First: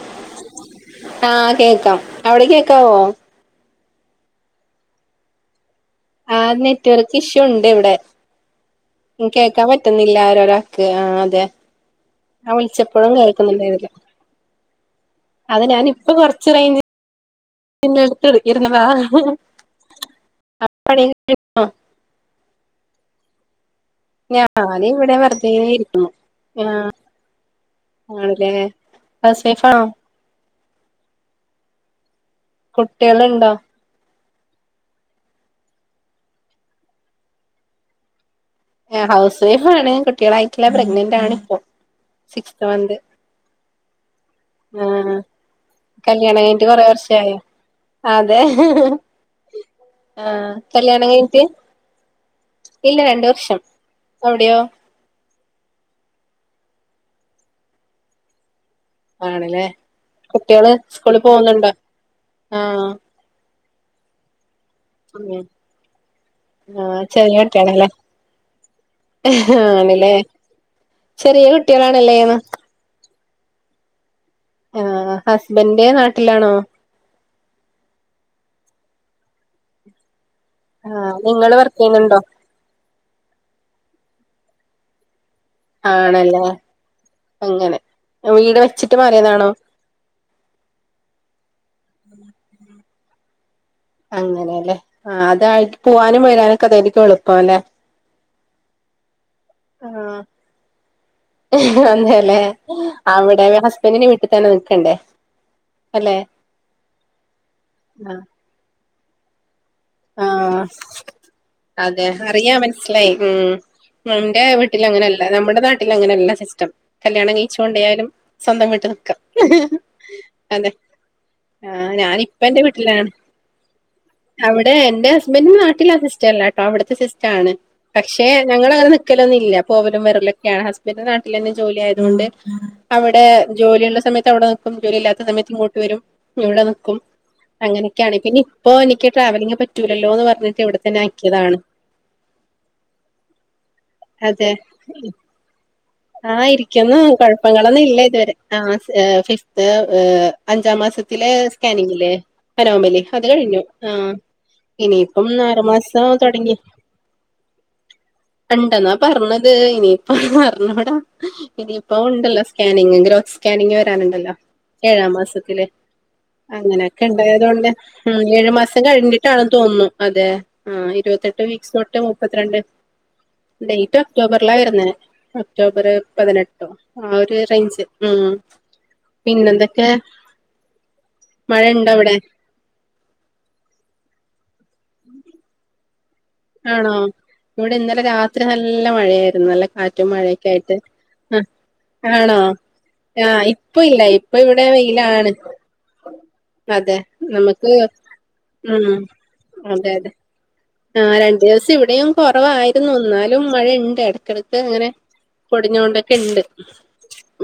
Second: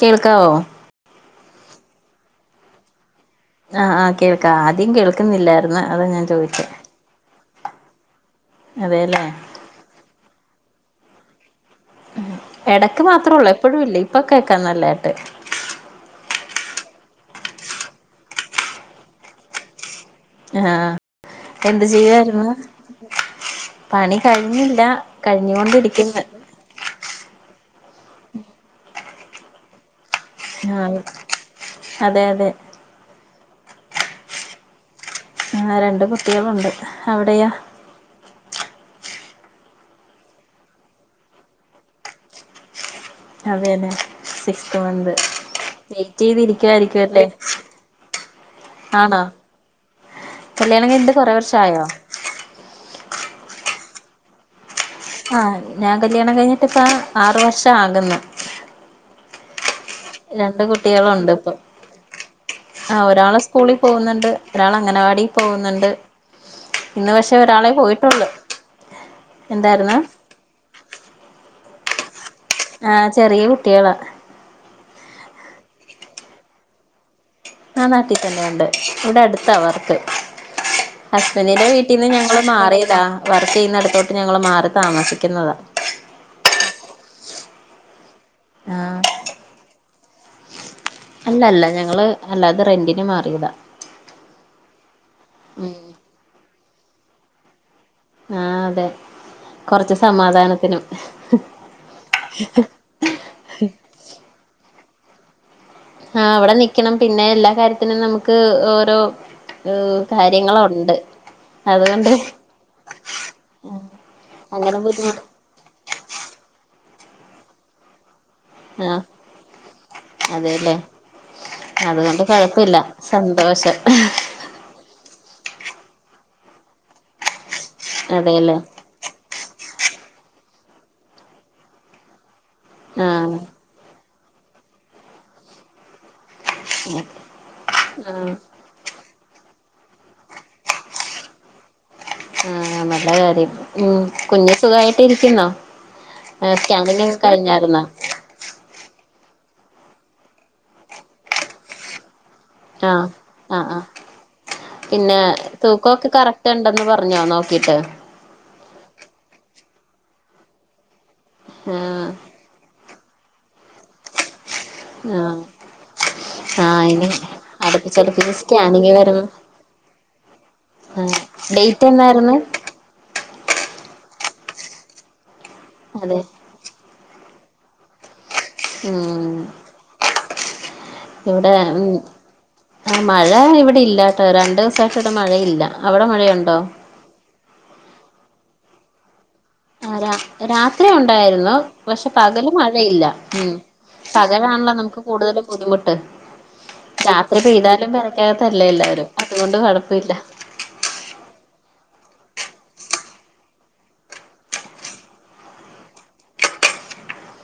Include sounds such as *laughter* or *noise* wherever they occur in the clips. കേൾക്കാവോ? ആഹ് കേക്കാം അവിടി കേക്കാവോ? ആഹ് ആഹ് കേൾക്കാ ആദ്യം കേൾക്കുന്നില്ലായിര്ന്ന്. ആഹ നെറ്റ് വർക്കിഷ്യൂ ഉണ്ട് വിടെ അതെല്ലേ കേക്കാ പറ്റ് ന്നില്ല ഒരാൾക്ക് ആഹ് അതെ. ഞാൻ എടക്ക് വിളിച്ചപ്പോഴും മാത്രൊള്ളൂ കേൾക്കുന്നുണ്ടായിരുന്നില്ല എപ്പഴുല്ല ഇപ്പൊ കേക്കാ നല്ലായിട്ട്. അത് ഞാനിപ്പൊ കൊറച്ച് റെയ്ഞ്ച് ഇണ്ണട്ത്ത് ഇര്ന്നെതാ ആഹ എന്ത് ചെയ്യുവായിരുന്നു? പണി കഴിഞ്ഞില്ല കഴിഞ്ഞുകൊണ്ടിരിക്ന്ന് ആഹാ ആണ്ല്ലേ ഹൗസ് വൈഫാണോ? ആഹ അതെ അതെ. കുട്ട്യാള്ണ്ടൊ? ആഹാ രണ്ട് കുട്ടികളുണ്ട് അവിടേയൊ? എഹ് ഹൗസ് വൈഫാണ് കുട്ടികളായിട്ടില്ല പ്രഗ്നന്റാണ് ഇപ്പൊ സിക്സ്ത് മൻത്. അതേലെ സിക്സ്ത്ത് മൻത്. കല്യാണം കഴിഞ്ഞിട്ട് കൊറെ വെയിറ്റെയ്തിരിക്കുവായിരിക്കുവെല്ലെ വർഷായോ അതെ ആണോ? കല്യാണം കഴിഞ്ഞിട്ട് കൊറെ വർഷായോ? ഇല്ല രണ്ട് വർഷം അവിടെയോ? ആഹ ഞാൻ കല്യാണം കഴിഞ്ഞിട്ട്പ്പ ആറ് വർഷാ ആക്ന്ന് ആണ്ലെ രണ്ട് കുട്ട്യാള് സ്കൂളി കുട്ടികളുണ്ട് പോണ് ഇപ്പൊ ണ്ടോ ആഹ ആ ഒരാള് സ്കൂളിൽ പോകുന്നുണ്ട്. ഒരാള് അംഗനവാടി ഉം പോകുന്നുണ്ട് ആഹ് ഇന്ന് ചെറിയ പക്ഷേ ഒരാളെ കുട്ടികളല്ലേ പോയിട്ടൊള്ളു. ആണല്ലേ ചെറിയ കുട്ടികളാണല്ലേ ആഹ് ചെറിയ കുട്ടിയളാ. ആ ഹസ്ബന്റ് നാട്ടിലാണോ? ആ നാട്ടിൽ തന്നെ ഉണ്ട് ഇവിടെ അടുത്താവർക്ക് ആഹ് നിങ്ങള് ഹസ്ബന്റിന്റെ വർക്ക് വീട്ടിന്ന് ചെയ്യുന്നുണ്ടോ ഞങ്ങള്. മാറിയതാ വർക്ക് ചെയ്യുന്ന അടുത്തോട്ട് ഞങ്ങള് മാറി താമസിക്കുന്നതാ. ആണല്ലേ അങ്ങനെ വീട് ആ വെച്ചിട്ട് മാറിയതാണോ? അല്ല അല്ല ഞങ്ങള് അല്ലാതെ റെന്റിന് മാറിയതാ. അങ്ങനെയല്ലേ ആ ഉം അതായിരിക്കും പോവാനും വരാനു ഒക്കെ അതായിരിക്കും എളുപ്പം അല്ലേ ആഹ് അതെ കൊറച്ച് ആഹ് സമാധാനത്തിനും അതെല്ലേ അവിടെ ഹസ്ബന്റിന്റെ വീട്ടിൽ തന്നെ നിൽക്കണ്ടേ ആഹ് അവിടെ നിക്കണം പിന്നെ എല്ലാ കാര്യത്തിനും ആഹ് നമുക്ക് ഓരോ ആഹ് കാര്യങ്ങളുണ്ട്. അതെ അതുകൊണ്ട് അറിയാ മനസ്സിലായി ഉം എന്റെ അങ്ങനെ ബുദ്ധിമുട്ട് വീട്ടിലങ്ങനെയല്ല നമ്മുടെ നാട്ടിൽ. അങ്ങനല്ലാ സിസ്റ്റം കല്യാണം കഴിച്ച് കൊണ്ടൊയാലും സ്വന്തം വീട്ടിൽ ആഹ് നിക്കാം അതെ ആ അതു കൊണ്ട് ഞാനിപ്പ എന്റെ കുഴപ്പല്ല വീട്ടിലാണ് സന്തോഷം. അവിടെ എന്റെ ഹസ്ബൻഡിന്റെ നാട്ടില് ആ സിസ്റ്റ അല്ലാട്ടോ അവിടുത്തെ സിസ്റ്റാണ് പക്ഷെ അതെല്ലേ ഞങ്ങളിവിടെ നിക്കലൊന്നുംല്ല പോവലും വരലും ഒക്കെയാണ് ഹസ്ബൻ്റ് നാട്ടിൽ തന്നെ ജോലി ആയതു കൊണ്ട് അവിടെ ആഹ് ജോലിയുള്ള സമയത്ത് അവിടെ നിക്കും ജോലി ഇല്ലാത്ത സമയത്ത് ഇങ്ങോട്ട് വരും. ഇവിടെ നിക്കും അങ്ങനെയൊക്കെയാണ് ആഹ് പിന്ന ഇപ്പോ എനിക്ക് ട്രാവലിംഗ പറ്റൂലല്ലോ ന്ന് പറഞ്ഞിട്ട് ഇവിടെ തന്നെ ആക്കിയതാണ്. ആ നല്ല കാര്യം ഉഈ കുഞ്ഞു സുഖായിട്ട് ഇരിക്കുന്നോ? ആ ഇരിക്കുന്നു സ്കാനിങ് ഒക്കെ കുഴപ്പങ്ങളൊന്നും കഴിഞ്ഞായിരുന്നോ ഇല്ല. ശരി ആ ഫിഫ്ത് അഞ്ചാം മാസത്തിലെ സ്കാനിങ്ങിലേ അനോമലി അത് കഴിഞ്ഞു ആഹ് പിന്നെ ഇനിയിപ്പം ആറു മാസം തൂക്കൊക്കെ കറക്റ്റ് തുടങ്ങി ഉണ്ടന്ന് പറഞ്ഞോ നോക്കീട്ട്. ഉണ്ടെന്നാ പറഞ്ഞത് ഇനിയിപ്പ അറാഞ്ഞുടാ ഇനിയിപ്പ ആഹ് ഉണ്ടല്ലോ സ്കാനിങ് ഗ്രോക്ക് സ്കാനിങ് വരാനുണ്ടല്ലോ ഏഴാം ആഹ് മാസത്തില് ആഹ് അങ്ങനെയൊക്കെ ഇനി ഇണ്ടായതു കൊണ്ട് ഉം അടുപ്പിച്ചടുപ്പിച്ച് ഏഴുമാസം സ്കാനിങ് വരും കഴിഞ്ഞിട്ടാണ് തോന്നുന്നു അതെ ആ ഇരുപത്തെട്ട് വീക്സ് തൊട്ട് മുപ്പത്തിരണ്ട് ഉ ഡേറ്റ് ഒക്ടോബറിലാ വരുന്നെ ഒക്ടോബർ അതെ പതിനെട്ട് ആ ഒരു റേഞ്ച് ഉം ഉം പിന്നെന്തൊക്കെ ഇവിടെ മഴ ഉം ഉണ്ടോ അവിടെ ആ മഴ ഇവിടെ ഇല്ലാട്ടോ രണ്ടേസായിട്ട് ഇവിടെ മഴയില്ല അവിടെ മഴയുണ്ടോ ആണോ ഇവിടെ ഇന്നലെ രാത്രി നല്ല മഴയാരുന്നു ഇന്നലെ ആ കാറ്റും രാ മഴയൊക്കെ ആയിട്ട് രാത്രി ആ ഉണ്ടായിരുന്നു പക്ഷെ ആണോ പകല് മഴയില്ല ആഹ് ഉം ഇപ്പൊ ഇല്ല ഇപ്പൊ ഇവിടെ പകലാണല്ലോ നമുക്ക് വെയിലാണ് കൂടുതലും ബുദ്ധിമുട്ട് അതെ രാത്രി നമുക്ക് പെയ്താലും പെരക്കകത്തല്ലേ ഉം എല്ലാവരും അതുകൊണ്ട് അതെ അതെ കുഴപ്പമില്ല ആ രണ്ടു ദിവസം ഇവിടെയും കുറവായിരുന്നു എന്നാലും മഴയുണ്ട് ഇടക്കിടക്ക് ഇങ്ങനെ പൊടിഞ്ഞോണ്ടൊക്കെ ഇണ്ട്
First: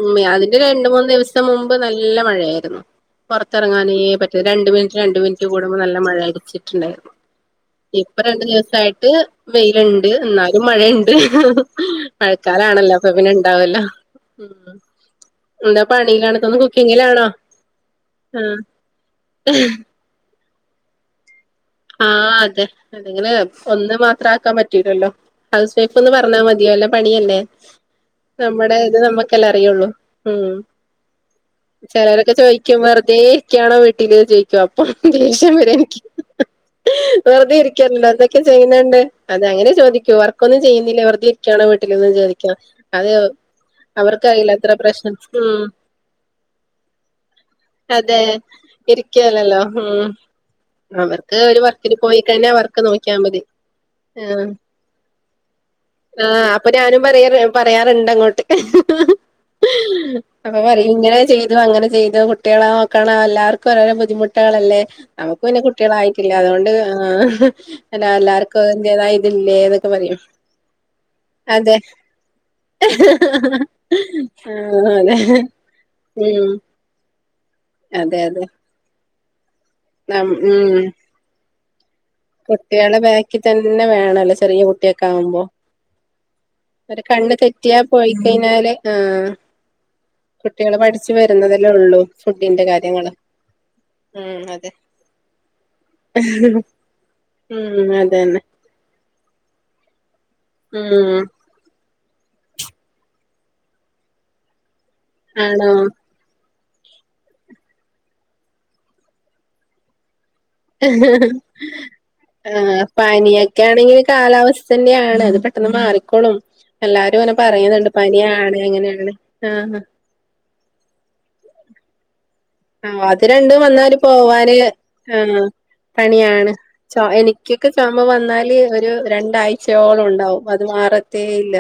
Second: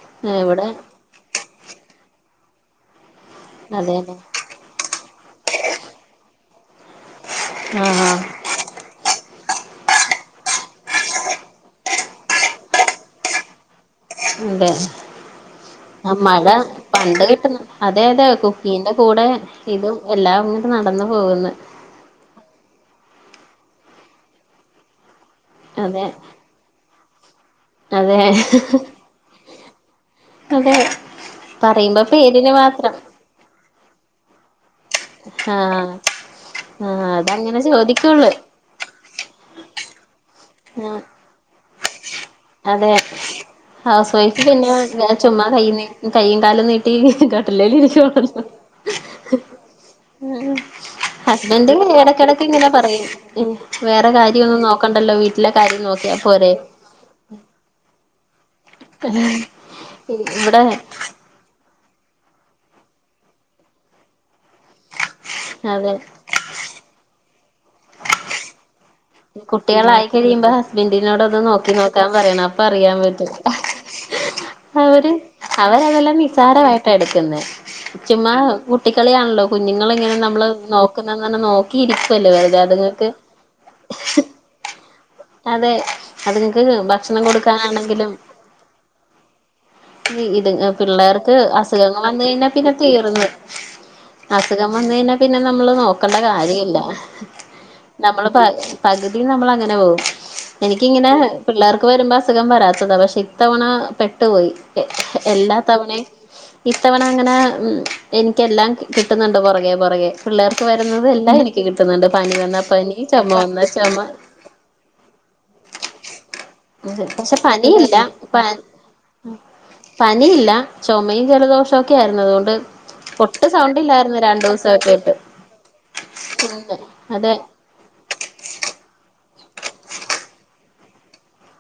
ഉം ആ അതിന്റെ ഇവിടെ രണ്ട് മൂന്ന് ദിവസം മുമ്പ് നല്ല മഴയാരുന്നു പുറത്തിറങ്ങാനേ അതെതെ പറ്റ രണ്ട് മിനിറ്റ് രണ്ടു മിനിറ്റ് കൂടുമ്പോ നല്ല മഴ അടിച്ചിട്ടുണ്ടായിരുന്നു ആ ഇപ്പൊ രണ്ടു ദിവസായിട്ട് വെയിലുണ്ട് എന്നാലും മഴയുണ്ട് മഴക്കാലാണല്ലോ അപ്പൊ പിന്നെ ഇണ്ടാവല്ലോ അതെ ഉം എന്താ ആ പണിയിലാണോ മഴ തോന്നുന്നു പണ്ട് കുക്കിങ്ങിലാണോ കിട്ടുന്ന അതെ അതെ ആഹ് കുപ്പീന്റെ കൂടെ ഇതും എല്ലാം അങ്ങോട്ട് നടന്നു പോകുന്നു ആഹ് അതെ അതെങ്കില് സ്വന്തം മാത്രാ ക്കാൻ പറ്റൂലല്ലോ ഹൗസ് അതെ വൈഫ്ന്ന് പറഞ്ഞാൽ മതിയോ നല്ല പണിയല്ലേ അതെ നമ്മുടെ ഇത് നമ്മുക്കെല്ല അറിയുള്ളൂ ഉം അതെ പറയുമ്പോ ചെലോലക്കെ പേരിന് ചോദിക്കും മാത്രം വെറുതെ ഇരിക്കാണോ വീട്ടില് അപ്പൊ ദേഷ്യം വരും ആഹ് എനിക്ക് ആഹ് അതങ്ങനെ വെറുതെരിക്ക ചോദിക്കുള്ളൂ ചെയ്യണ്ട് അത് അങ്ങനെ ചോദിക്കോർ വർക്കൊന്നും ആഹ് ചെയ്യുന്നില്ലേ വെറുതെയിരിക്കാണോ വീട്ടിലെന്ന് ചോദിക്കും അതെ അത് ഹൗസ് വൈഫ് അവർക്കറിയില്ല പിന്നെ അത്ര പ്രശ്നം ചുമ്മ ഉം കൈയ്യും കാലും നീട്ടി കട്ടിലേൽ അതെ ഇരിക്കാണല്ലോ ഇരിക്കല്ലല്ലോ ഉം അവർക്ക് ഒരു ഹസ്ബൻഡ് വർക്കിന് ഇടക്കിടക്ക് പോയിക്കഴിഞ്ഞാൽ ഇങ്ങനെ അവർക്ക് പറയും ഉം വേറെ കാര്യയൊന്നും നോക്കണ്ടല്ലോ വീട്ടിലെ കാര്യം നോക്കിയാ ആഹ് പോരെ അപ്പൊ ഞാനും പറയാ പറയാറുണ്ട് അങ്ങോട്ട് അപ്പൊ ഇവിടെ പറയും ഇങ്ങനെ ചെയ ഇതും അങ്ങനെ ചെയ്തു കുട്ടികളെ നോക്കണം എല്ലാവർക്കും രോരോ ബുദ്ധിമുട്ടുകളല്ലേ നമുക്ക് പിന്നെ അതെ കുട്ടികളായി അതുകൊണ്ട് ആഹ് എല്ലാവർക്കും അതാ കുട്ടികളായി കഴിയുമ്പോ ഹസ്ബന്റിന്നോട് ഒന്ന് നോക്കി അതെ നോക്കാൻ പറയണം അപ്പൊ അറിയാൻ പറ്റും ആഹ് അവര് അതെ അവരതെല്ലാം ഉം നിസാരമായി എടുക്കുന്ന അതെ ചുമ്മാ അതെ കുട്ടികളിയാണല്ലോ കുഞ്ഞുങ്ങള ഇങ്ങനെ നമ്മള് ഉം നോക്കുന്നന്ന് തന്നെ നോ ഇരിക്കല്ല കുട്ടികളെ ബാക്കിൽ തന്നെ വേണല്ലോ ചെറിയ കുട്ടിയക്കെ ക്കാവുമ്പോ അതെ അതുങ്ങക്ക് അവര് ഭക്ഷണം കണ്ണ് തെറ്റിയാ പോയി കൊടുക്കാനാണെങ്കിലും കഴിഞ്ഞാല് ആഹ ഇത് കുട്ടികള് പഠിച്ചു പിള്ളേർക്ക് വരുന്നതല്ലേ ഉള്ളൂ അസുഖങ്ങൾ വന്ന് കഴിഞ്ഞാ ഫുഡിന്റെ പിന്നെ കാര്യങ്ങള് തീർന്ന് ഉം അസുഖം അതെ വന്നു കഴിഞ്ഞാ പിന്നെ നമ്മള് നോക്കേണ്ട കാര്യേല്ല ഉം നമ്മള് പ അതന്നെ പകുതി നമ്മൾ അങ്ങനെ പോവും എനിക്കിങ്ങനെ ഉം പിള്ളേർക്ക് വരുമ്പോ അസുഖം വരാത്തതാ പക്ഷെ ഇത്തവണ പെട്ടുപോയി എല്ലാ ആണോ തവണയും ഇത്തവണ അങ്ങനെ എനിക്കെല്ലാം കിട്ടുന്നുണ്ട് പുറകെ പുറകെ പിള്ളേർക്ക് വരുന്നതെല്ലാം എനിക്ക് കിട്ടുന്നുണ്ട് പനി വന്ന പനി ചുമ വന്ന ചുമ തന്നെയാണ് അത് പെട്ടെന്ന് മാറിക്കോളും എല്ലാരും ഓനെ പക്ഷെ പറയന്ണ്ട് പനിയില്ല പ പനിയാണ് അങ്ങനെണ്ന്ന് ആഹ് പനിയില്ല ചുമയും ജലദോഷവും ഒക്കെ ആയിരുന്നു അതോണ്ട് ആഹ് അത് രണ്ടും വന്നാല് പോവാന് ആയിട്ട് ആഹ് പണിയാണ് ചൊ അതെ എനിക്ക് ക്ക് ചൊമ വന്നാല് ഒരു രണ്ടാഴ്ചയോളം ഉണ്ടാവും അത് മാറത്തേ ഇല്ല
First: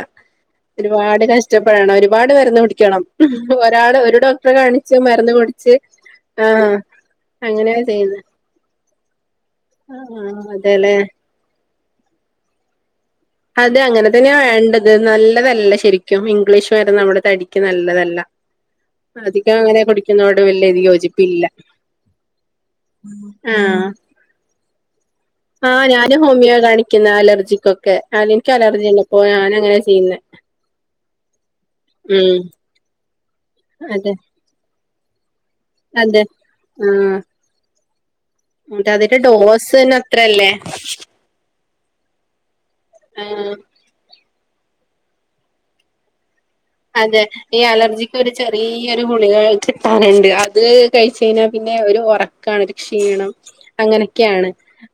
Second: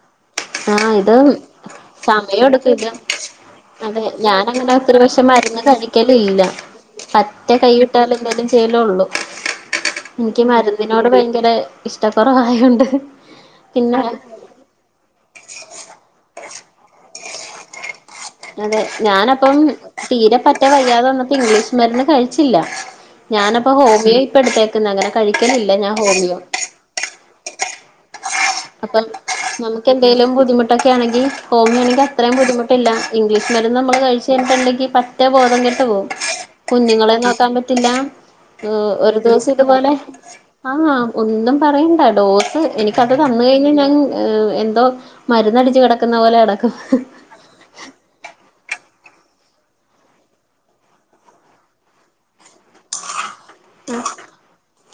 ആഹ് ഇത് ഒരുപാട് കഷ്ടപ്പെടണം ഒരുപാട് സമയം മരുന്ന് എടുക്കും ഇത് കുടിക്കണം ഒരാള് അതെ ഒരു ഡോക്ടറെ ഞാനങ്ങനെ കാണിച്ച് ഒത്തിരി പക്ഷെ മരുന്ന് കുടി കഴിക്കലില്ല പറ്റേ അങ്ങനെയാ കൈവിട്ടാല് ചെയ്യുന്നത് എന്തേലും ചെയ്യലുള്ളൂ ൻക്കി ആഹ് അതെല്ലേ മരുന്നിനോട് ഭയങ്കര ഇഷ്ടക്കുറവായോണ്ട് അത് പിന്നെ അങ്ങനെ തന്നെ വേണ്ടത് നല്ലതല്ല ശരിക്കും ഇംഗ്ലീഷ് മരുന്ന് നമ്മുടെ തടിക്ക് നല്ലതല്ല അതെ ഞാന് അധികം അപ്പയും അങ്ങനെ തീരെ കുടിക്കുന്നതോട് പറ്റെ വലിയ ഇത് വയ്യാതെ വന്നപ്പൊ യോജിപ്പില്ല ഇംഗ്ലീഷ് മരുന്ന് കഴിച്ചില്ല ഞാനപ്പം ആഹ് ഹോമിയോ ഇപ്പ എടുത്തേക്കുന്നെ അങ്ങനെ കഴിക്കലില്ല ഞാൻ ഹോമിയോ ക്കുന്ന അലർജിക്കൊക്കെ ആഹ് ഇൻക്കിലർ യി എങ്ങപോയ നമക്ക് എന്തേലും ബുദ്ധിമുട്ടൊക്കെ ആണെങ്കി ഹോമിയോ ആണെങ്കി അത്രയും ഉം ബുദ്ധിമുട്ടില്ല ഇംഗ്ലീഷ് മരുന്ന് നമ്മള് അതെ കഴിച്ചു കഴി ല്ലെങ്കി പറ്റേ ബോധം കെട് പോവും അതെ കുഞ്ഞുങ്ങളെ ആഹ് നോക്കാൻ പറ്റില്ല എന്നിട്ട് ഒരു അതിന്റെ ദിവസം ഡോസ് ഇതുപോലെ തന്നെ അത്രല്ലേ ആഹ് ഒന്നും പറയണ്ട ഡോസ് എനിക്ക് അ വന്ന് ആഹ് കഴിഞ്ഞാ ഞാൻ എന്തോ മരുന്നടിച്ചു കിടക്കുന്ന പോലെ കെടക്കും അതെ ഈ അലർജിക്ക് ഒരു ചെറിയൊരു ഗുളിക കിട്ടാനുണ്ട് അത് കഴിച്ച കഴിഞ്ഞാ പിന്നെ ഒരു ഒറക് ക്കാണ് ഒരു ക്ഷീണം അങ്ങനെക്കെണ്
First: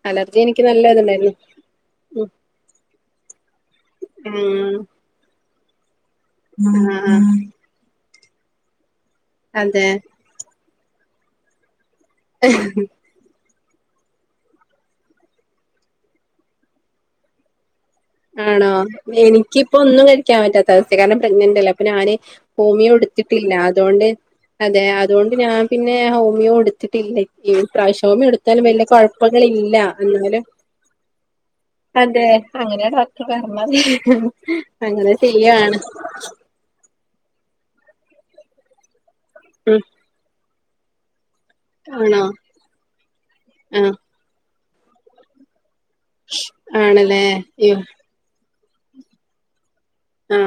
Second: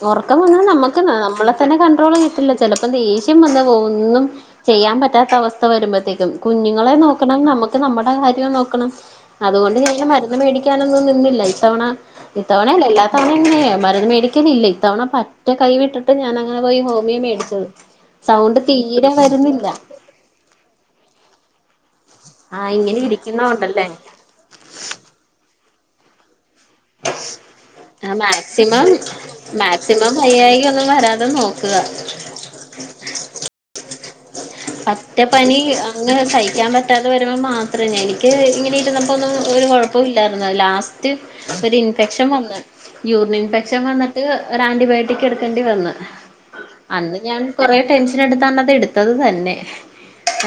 ഒറക്കം വന്ന നമ്മക്ക് നമ്മളെ തന്നെ കണ്ട്രോൾ ഉം കിട്ടില്ല ചെലപ്പം ദേഷ്യം വന്ന് പോകും ഒന്നും ചെയ്യാൻ പറ്റാത്ത അവസ് വരുമ്പോഴത്തേക്കും ഉം കുഞ്ഞുങ്ങളെ ആഹ് നോക്കണം നമക്ക് നമ്മടെ കാര്യം നോക്കണം അതുകൊണ്ട് അതെ വേഗം മര് മേടിക്കാനൊന്നും നിന്നില്ല ഇത്തവണ ഇത്തവണയല്ല എല്ലാതവണയും പിന്നെ മരുന്ന് മേടിക്കലില്ല ഇത്തവണ പറ്റേ കൈ വിട്ടിട്ട് ഞാൻ അങ്ങനെ പോയി ഹോമിയോ മേടിച്ചത് സൗണ്ട് ആണോ തീരെ വരുന്നില്ല എനിക്കിപ്പം ഒന്ന് ഴിക്കാൻ പറ്റാത്ത അവസ്ഥ കാരണം പ്രഗ്നന്റ് അല്ലെ അപ്പ ഞാന് ആ ഹോമിയോ ഇങ്ങനെ എടുത്തിട്ടില്ല ഇരിക്കുന്നോണ്ടല്ലേ അതുകൊണ്ട് അതെ അതോണ്ട് ഞാൻ പിന്നെ ഹോമിയോ എട് കിട്ടില്ല ഈ പ്രാവശ്യം ആ ഹോമിയോ എടുത്താലും വല്യ മാക്സിമം കുഴപ്പങ്ങളില്ല മാക്സിമം എന്നാലും വയ്യായിക ഒന്നും *unintelligible* അങ്ങനെയ ഡോക്ടർ പറഞ്ഞത് ഹ് ഹ പറ്റെ പനി അങ്ങനെ സഹി ക്കാൻ പറ്റാതെ വരുമ്പോ മാത്ര എനിക്ക് ഇങ്ങനെ ഇരുന്നപ്പോ ഒന്നും ഒരു ഉം കുഴപ്പും ഇല്ലായിരുന്നു ലാസ്റ്റ് ഒരു ആണോ ഇൻഫെക്ഷൻ വന്ന് യൂറിൻ ഇൻഫെക്ഷൻ ആഹ് വന്ന് ൻക്ക് ഒരു ആന്റിബയോട്ടിക് എടുക്കണ്ടി വന്ന് അന്ന് ആണല്ലേ ഞാൻ യ്യോ കൊറെ ടെൻഷ് നായിട്ട് തന്നത് എടുത്തത് തന്നെ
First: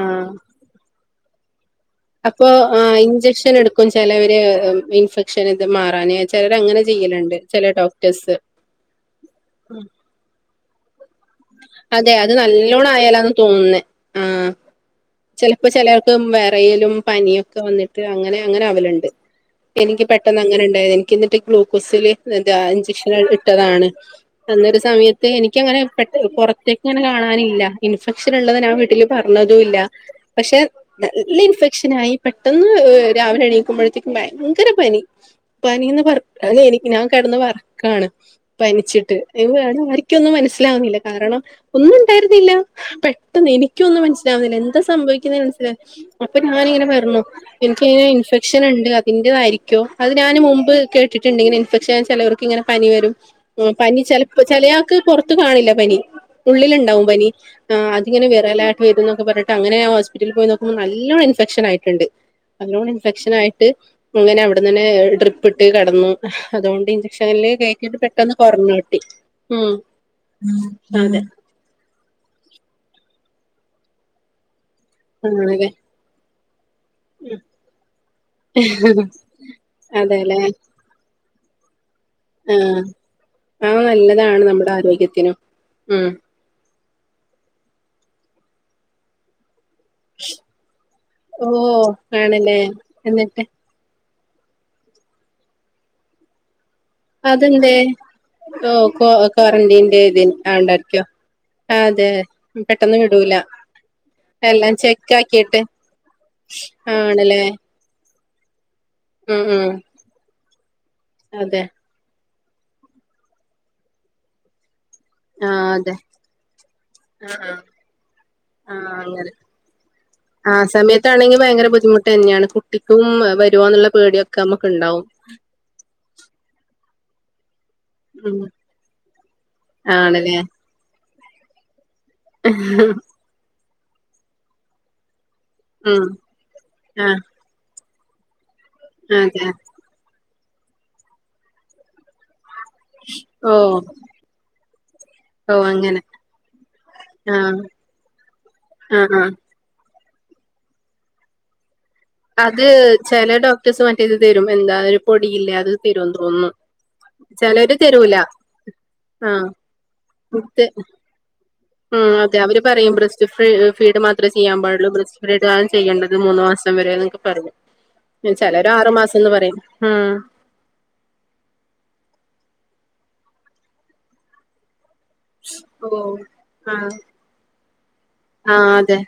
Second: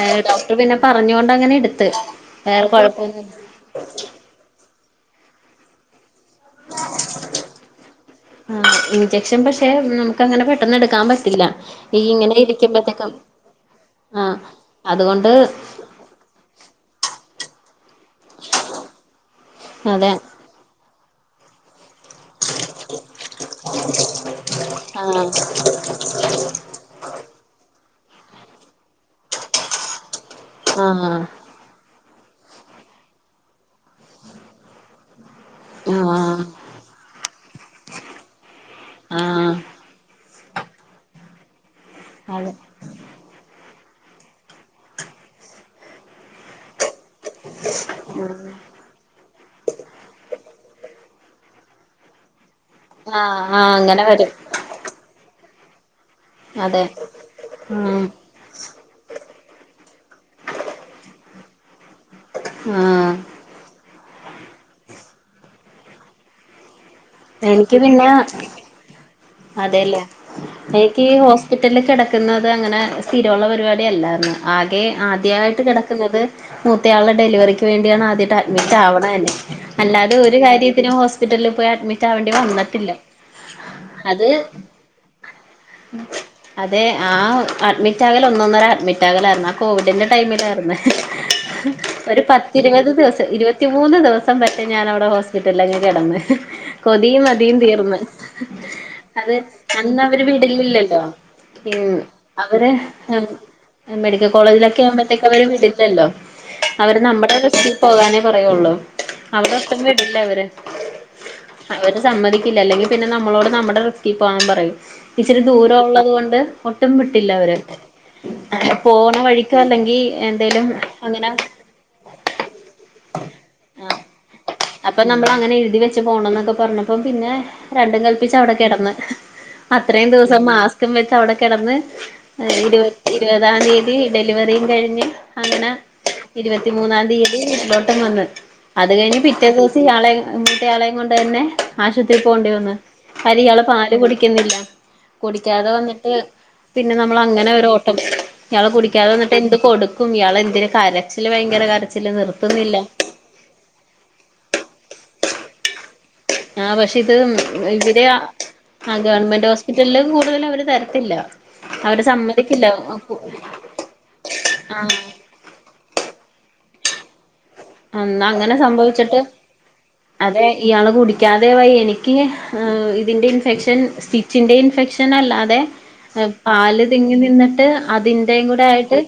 ഏ ഡോക്ടർ പിന്നെ പറഞ്ഞൊണ്ട് അങ്ങനെ എട്ത്ത് അപ്പൊ ആ ഇഞ്ചക്ഷൻ എടുക്കും ചെലവര് ഇൻഫെക്ഷൻ ഇത് മാറാന് ചെലര് അങ്ങനെ ചെയ്യലുണ്ട് ചെല ഡോക്ടേഴസ് ആ ഇഞ്ചക്ഷൻ പക്ഷെ നമുക്ക് അങ്ങനെ പെട്ടന്ന് എടുക്കാൻ പറ്റില്ല ഈ അതെ അത് ഇങ്ങനെ നല്ലോണം ഇരിക്കുമ്പത്തേക്കും ആയാലാന്ന് തോന്നുന്നേ ആഹ് ചെലപ്പോ ചെലെ ആൾക്ക് വെറയ ലും പനിയൊക്കെ വന്നിട്ട് അങ്ങനെ അങ്ങനെ ആവലുണ്ട് എനിക്ക് അതെ പെട്ടെന്ന് അങ്ങനെ ഇണ്ടായി എനിക് ന്നിട്ട് ഗ്ലൂക്കോസില് താ ഇഞ്ചക്ഷൻ ഇട്ടതാണ് അന്നൊരു സമയത്ത് ആ എനിക്കങ്ങനെ പെ പൊറത് ങ്ങനെ കാണാനില്ല ഇൻഫെക്ഷൻ ഉള്ളത് ഞാൻ വീട്ടില് പറഞ്ഞതും ഇല്ല പക്ഷെ ആ നല്ല ഇൻഫെക്ഷൻ ആയി പെട്ടെന്ന് രാവിലെ എണീക്കുമ്പഴത്തേക്കും ഭയങ്കര പനി പനിന്ന് ആ പർഞ്ഞാല് എനിക് ഞാൻ കെടന്ന് വെർക്കാണ് പനിച്ചിട്ട് ആഹ് എവ് ആരിക്കും ഒന്നും മനസ്സിലാവുന്നില്ല കാരണം ഒന്നും നില്ല അതെ പെട്ടെന്ന് എനിക്കൊന്നും മനസ്സിലാവുന്നില്ല എന്താ സംഭവിക്കുന്നത് മനസില അപ്പൊ ഞാനിങ്ങനെ ഞ്ഞു ഇൻക്കയ്ന് ഇൻഫെക്ഷൻ ഇണ്ട് അതിന്റതായിരി ക്കും അത് ഞാന് മുൻപ് കേട്ടിട്ടുണ്ട് ഇങ്ങനെ ഇൻഫെക്ഷൻ ചെലോർ ക്ക് ഇങ്ങനെ പനി വരും ആഹ് ആഹ് പനി അങ്ങനെ ചെല വരും ചെലയാൾക്ക് പുറത്ത് കാണില്ല പനി ഉള്ളിൽ അതെ ഇണ്ടാവും പനി ഉം അതിങ്ങനെ വെറലായിട്ട് വരുന്നൊക്കെ പറഞ്ഞ് ട്ട് അങ്ങനെ ഞാൻ ഹോസ്പിറ്റലിൽ പോയി നോക്കുമ്പോ നല്ലോണം ഇൻഫെക്ഷൻ ആയിട്ടുണ്ട് നല്ലോണ്ണം ആഹ് ഇൻഫെക്ഷൻ ആയിട്ട് ഇങ്ങനെ അവിട്ന്നെ ട്രിപ്പ് ഇട്ട് കേടന്നു അതുകൊണ്ട് ഇൻജ *unintelligible* എനിക്ക് കേറ്റിട്ട് പിന്നെ പെട്ടന്ന് കൊറഞ്ഞ് കിട്ടി ഉം അതെല്ലേ എനിക്കി അതെ ഹോ ഹോസ്പിറ്റലിൽ കെടക്കുന്നത് അങ്ങനെ സ്ഥിരമുള്ള പരിപാടിയല്ലായാർന്നു ആകെ ആദ്യായിട്ട് ആണല്ലേ കെടക്കുന്നത് മൂത്തയാൾടെ ഡെലിവറിക്ക് വേണ്ടിയാണ് ആദ്യാട്ട് അഡ്മിറ്റ് ആവണ തന്നെ അല്ലാതെ ഒരു അതെല്ലേ കാര്യ ത്തിനും ഹോസ്പിറ്റലിൽ പോയി അഡ്മിറ്റ് ആവേണ്ടി വന്നട്ടില്ല ആ നല്ലതാണ് നമ്മടെ ആരോഗ്യത്തിനും ഉം അതെ ആ അഡ്മിറ്റ് ആകല് ഒന്നൊന്നര അഡ്മിറ്റ് ആകലായിരുന്നു ആ കോവിഡിൻ്റെ ടൈമിലാർന്നു ഓ ഒരു ആണല്ലേ പത്തിരുപത് ദിവസം എന്നിട്ട് ഇരു ത്തിമൂന്ന് ദിവസം പക്ഷേ ഞാനവടെ ഹോസ്പിറ്റലങ്ങ് കെടന്നു അതെന്തേ ഓ ക്വാ അത് അന്ന് ക്വാറന്റീന്റെ ഇത് അവര് വിടിലില്ലല്ലോ ആണ്ടായിരിക്കോ ഉം അതെ അവര് പെട്ടെന്ന് ഉം വിടൂല മെഡിക്കൽ എല്ലാം കോളേജിലൊക്കെ ചെക്ക് ആവുമ്പോഴത്തേക്ക് അവര് ആക്കിയിട്ട് വിടില്ലല്ലോ അവര് നമ്മടെ ആണല്ലേ പോകാനേ പറയുള്ളൂ ഉം അവടെ ഉം ഒട്ടും വിടില്ല അവര് അതെ അവര് സമ്മതിക്കില്ല അല്ലെങ്കിൽ പിന്നെ നമ്മളോട് നമ്മടെ റിസ്കി പോവാൻ പറയും ഇച്ചിരി ആ ദൂരം അതെ ഒള്ളത് കൊണ്ട് ഒട്ടും ആ വിട്ടില്ല ആ അവര് ആ പോണ അങ്ങനെ വഴിക്കോ അല്ലെങ്കി ആ എന്തേലും അങ്ങനെ സമയത്താണെങ്ങി ഭയങ്കര ബുദ്ധിമുട്ട് തന്നെയാണ് കുട്ടി തും വരോന്നുള്ള പേടിയൊക്കെ നമ്മക്ക് ഇണ്ടാവും ഇച്ച് പോണന്നോക്കെ പറഞ്ഞപ്പോ പിന്നെ, രണ്ടും കൽപ്പിച്ച് ഉം അവടെ കെടന്ന് അത്രേം ആണല്ലേ ദിവസം മ മാസ്കും വെച്ചും അവ്ടെ കെടന്ന് ഇര് ഇരുപതാം തീയതി ഡെലിവെറിയും കഴിഞ്ഞ് അങ്ങനെ ഉം ഇരുപത്തി മൂന്നാം ആ തീയതി വീട്ടിലോട്ടും വന്നു. അത് കഴിഞ്ഞ് അതെ പിറ്റേ ദിവസെം കുട്ട്യാളേം മറ്റേ ആളെം കൊണ്ട് തന്നെ ആശുപത്രിക്ക് പോകേണ്ടി വന്ന് ഓഹ് കുട്ടി കുടിക്കിന്നില്ല കുടിക്കാതെ വന്നിട്ട് പിന്നെ നമ്മള് ആ അങ്ങനെ ഒരു ഓട്ടം. ഇയാള് ആ ആ കുടിക്കാതെന്നിട്ട് എന്ത് കൊടുക്കും ഇയാള് എന്തൊര് കരച്ചില് ഭയങ്കര കര അത് ചെലെ ഡോക്ട്ടേഴ്സ് മറ്റേ ഇത് തരും എന്താ ഒരു പൊടിയില്ലേ അത്! തരുന്ന് തോൻറ്രുന്നു ആ പക്ഷെ ഇത് ചെലര് ഇവര് തരൂല ആ ആഹ് ഗവൺമെന്റ് ഹോസ്പിറ്റല് കൂടുതല് ഇത് അവര് തരത്തില്ല അവര് ഉം അതെ അവര് സമ്മതിക്കില്ല പറയും ബ്രസ്റ്റ് ഫീ ഫീഡ് മാത്രേ ചെയ്യാൻ ആ പാടുള്ളൂ ബ്രസ്റ്റ് ഫ്രീഡാണ് ചെയ്യേണ്ടത്. മൂന്ന് മാസം വരെ എന്നൊ ഒക്കെ പറയാ. അന്നാ അങ്ങനെ സംഭവിച്ചിട്ട് ഉം അതെ ഇയാള് കുടി ക്കാതെ വയ്യാ എനിക്ക് ഇതിന്റെ ഇൻഫെക്ഷൻ സ്റ്റിച്ചിന്റെ ഇൻഫെക്ഷൻ അല്ലാതെ ഓഹ് ഏഹ് പാല് ആഹ് തിങ്ങി നിന്നിട്ട് അതിന്റേം കൂടെ ആഹ് ആയിട്ട് അതെ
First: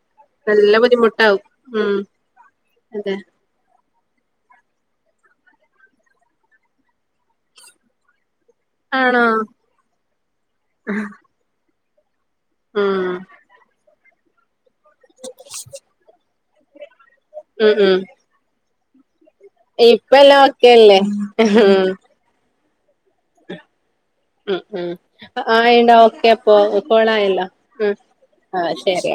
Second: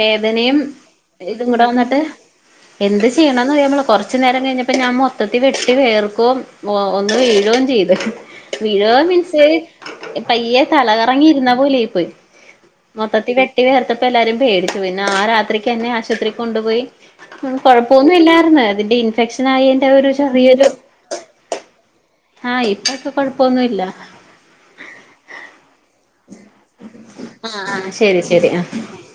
വേദനേം നല്ല ബുദ്ധിമുട്ടാവും ഇതും കൂടെ ഉം വന്നിട്ട് എന്ത് അതെ ചെയ്യണം കൊറച്ചു നേരം കഴിഞ്ഞപ്പോ ഞാൻ മൊത്തത്തിൽ വെട്ടി വേർക്കോം ഒന്ന് വീഴോം ചെയ്ത് വിഴോം ആണോ മീൻസ് പയ്യേ തലകറങ്ങി ഇരുന്ന പോലെയായി പോയി ഉം മൊത്തത്തിൽ വെട്ടി വേർത്തപ്പോ എല്ലാരും പേടിച്ചു പോയി പിന്നെ ആ രാത്രിക്ക് എന്നെ ആശുപത്രിക്ക് കൊണ്ടുപോയി ഉം ഉം കൊഴപ്പൊന്നും ഇല്ലായാർന്നു അതിന്റെ ഇൻഫെക്ഷൻ ആയേന്റെ ഒരു ഇപ്പ എല്ലാം ചെറിയൊരു ഓക്കെയല്ലേ ഉം ആഹ് ഇപ്പൊക്കേ കൊഴപ്പൊന്നുല്യാ ഉം ഉം ആഹ് ഇന്നാ ഓക്കെ അപ്പോ കോളായല്ലോ ആഹ് ആഹ് ഉം ശരി ശരി ആ ആഹ് ശരി